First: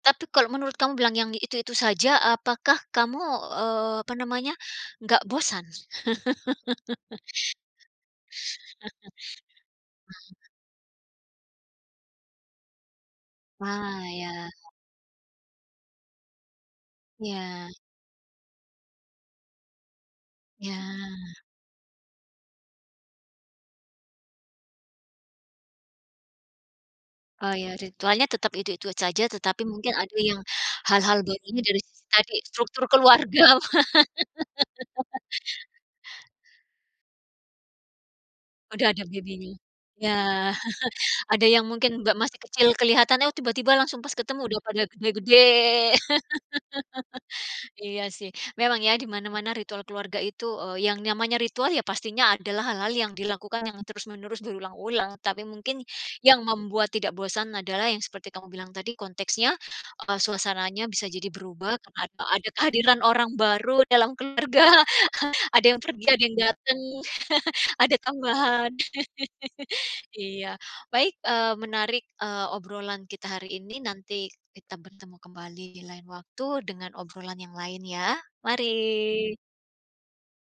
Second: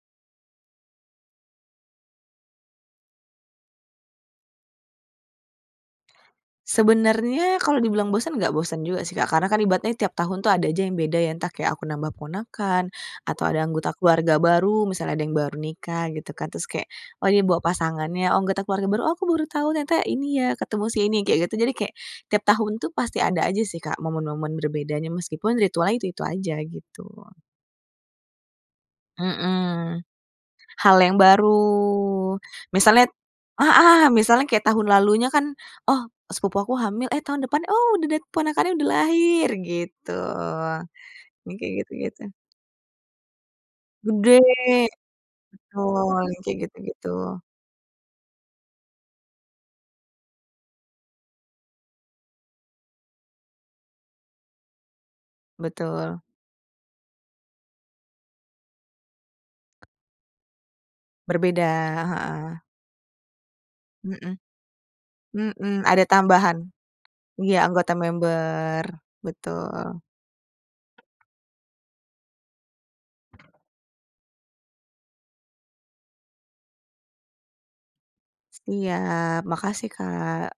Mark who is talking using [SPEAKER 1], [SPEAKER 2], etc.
[SPEAKER 1] Tapi kalau menurut kamu bilang yang itu-itu saja, apakah kamu, eee, apa namanya, enggak bosan?
[SPEAKER 2] Sebenernya kalo dibilang bosen, enggak bosen juga sih, Kak, karena kan ibaratnya tiap tahun tuh ada aja yang beda ya, entah kayak aku nambah ponakan atau ada anggota
[SPEAKER 1] Wah,
[SPEAKER 2] keluarga
[SPEAKER 1] ya.
[SPEAKER 2] baru, misalnya ada yang baru nikah gitu kan. Terus kayak, oh ini bawa
[SPEAKER 1] Iya.
[SPEAKER 2] pasangannya, oh anggota keluarga baru, oh aku baru tahu, ternyata ini ya,
[SPEAKER 1] Iya.
[SPEAKER 2] ketemu si ini, kayak gitu. Jadi kayak tiap tahun tuh pasti ada aja sih, Kak, momen-momen berbedanya, meskipun ritualnya itu-itu aja, gitu.
[SPEAKER 1] Oh, iya ritualnya tetap itu-itu saja, tetapi mungkin
[SPEAKER 2] Mhm.
[SPEAKER 1] ada yang
[SPEAKER 2] Hal yang
[SPEAKER 1] hal-hal baik
[SPEAKER 2] baru,
[SPEAKER 1] ini dari tadi struktur
[SPEAKER 2] misalnya
[SPEAKER 1] keluarga.
[SPEAKER 2] heeh, misalnya kayak tahun lalunya kan, oh sepupu aku hamil, eh tahun depan, oh udah dat ponakannya
[SPEAKER 1] Udah
[SPEAKER 2] udah
[SPEAKER 1] ada
[SPEAKER 2] lahir,
[SPEAKER 1] baby-nya
[SPEAKER 2] gitu.
[SPEAKER 1] Iya. Ada
[SPEAKER 2] Yang
[SPEAKER 1] yang
[SPEAKER 2] kayak
[SPEAKER 1] mungkin, Mbak
[SPEAKER 2] gitu-gitu.
[SPEAKER 1] masih kecil kelihatan, eh, tiba-tiba langsung pas
[SPEAKER 2] Gede,
[SPEAKER 1] ketemu udah pada gede-gede.
[SPEAKER 2] betul. Yang kayak gitu-gitu.
[SPEAKER 1] Iya sih, memang ya, di mana-mana ritual keluarga itu, eee, yang namanya ritual, ya pastinya adalah hal-hal yang dilakukan yang terus-menerus berulang-ulang, tapi mungkin
[SPEAKER 2] Betul.
[SPEAKER 1] yang membuat tidak bosan adalah yang seperti kamu bilang tadi konteksnya, eee, suasananya bisa jadi
[SPEAKER 2] Berbeda,
[SPEAKER 1] berubah karena ad ada
[SPEAKER 2] heeh.
[SPEAKER 1] kehadiran orang baru dalam
[SPEAKER 2] Heeh.
[SPEAKER 1] keluarga, ada yang
[SPEAKER 2] Mhm,
[SPEAKER 1] pergi,
[SPEAKER 2] ada
[SPEAKER 1] ada yang
[SPEAKER 2] tambahan.
[SPEAKER 1] datang,
[SPEAKER 2] Iya anggota
[SPEAKER 1] ada tambahan.
[SPEAKER 2] member, betul.
[SPEAKER 1] Iya. Baik, eee, menarik, eee, obrolan kita hari ini, nanti kita bertemu kembali di lain waktu dengan obrolan yang lain ya. Mari.
[SPEAKER 2] Siap, makasih, Kak.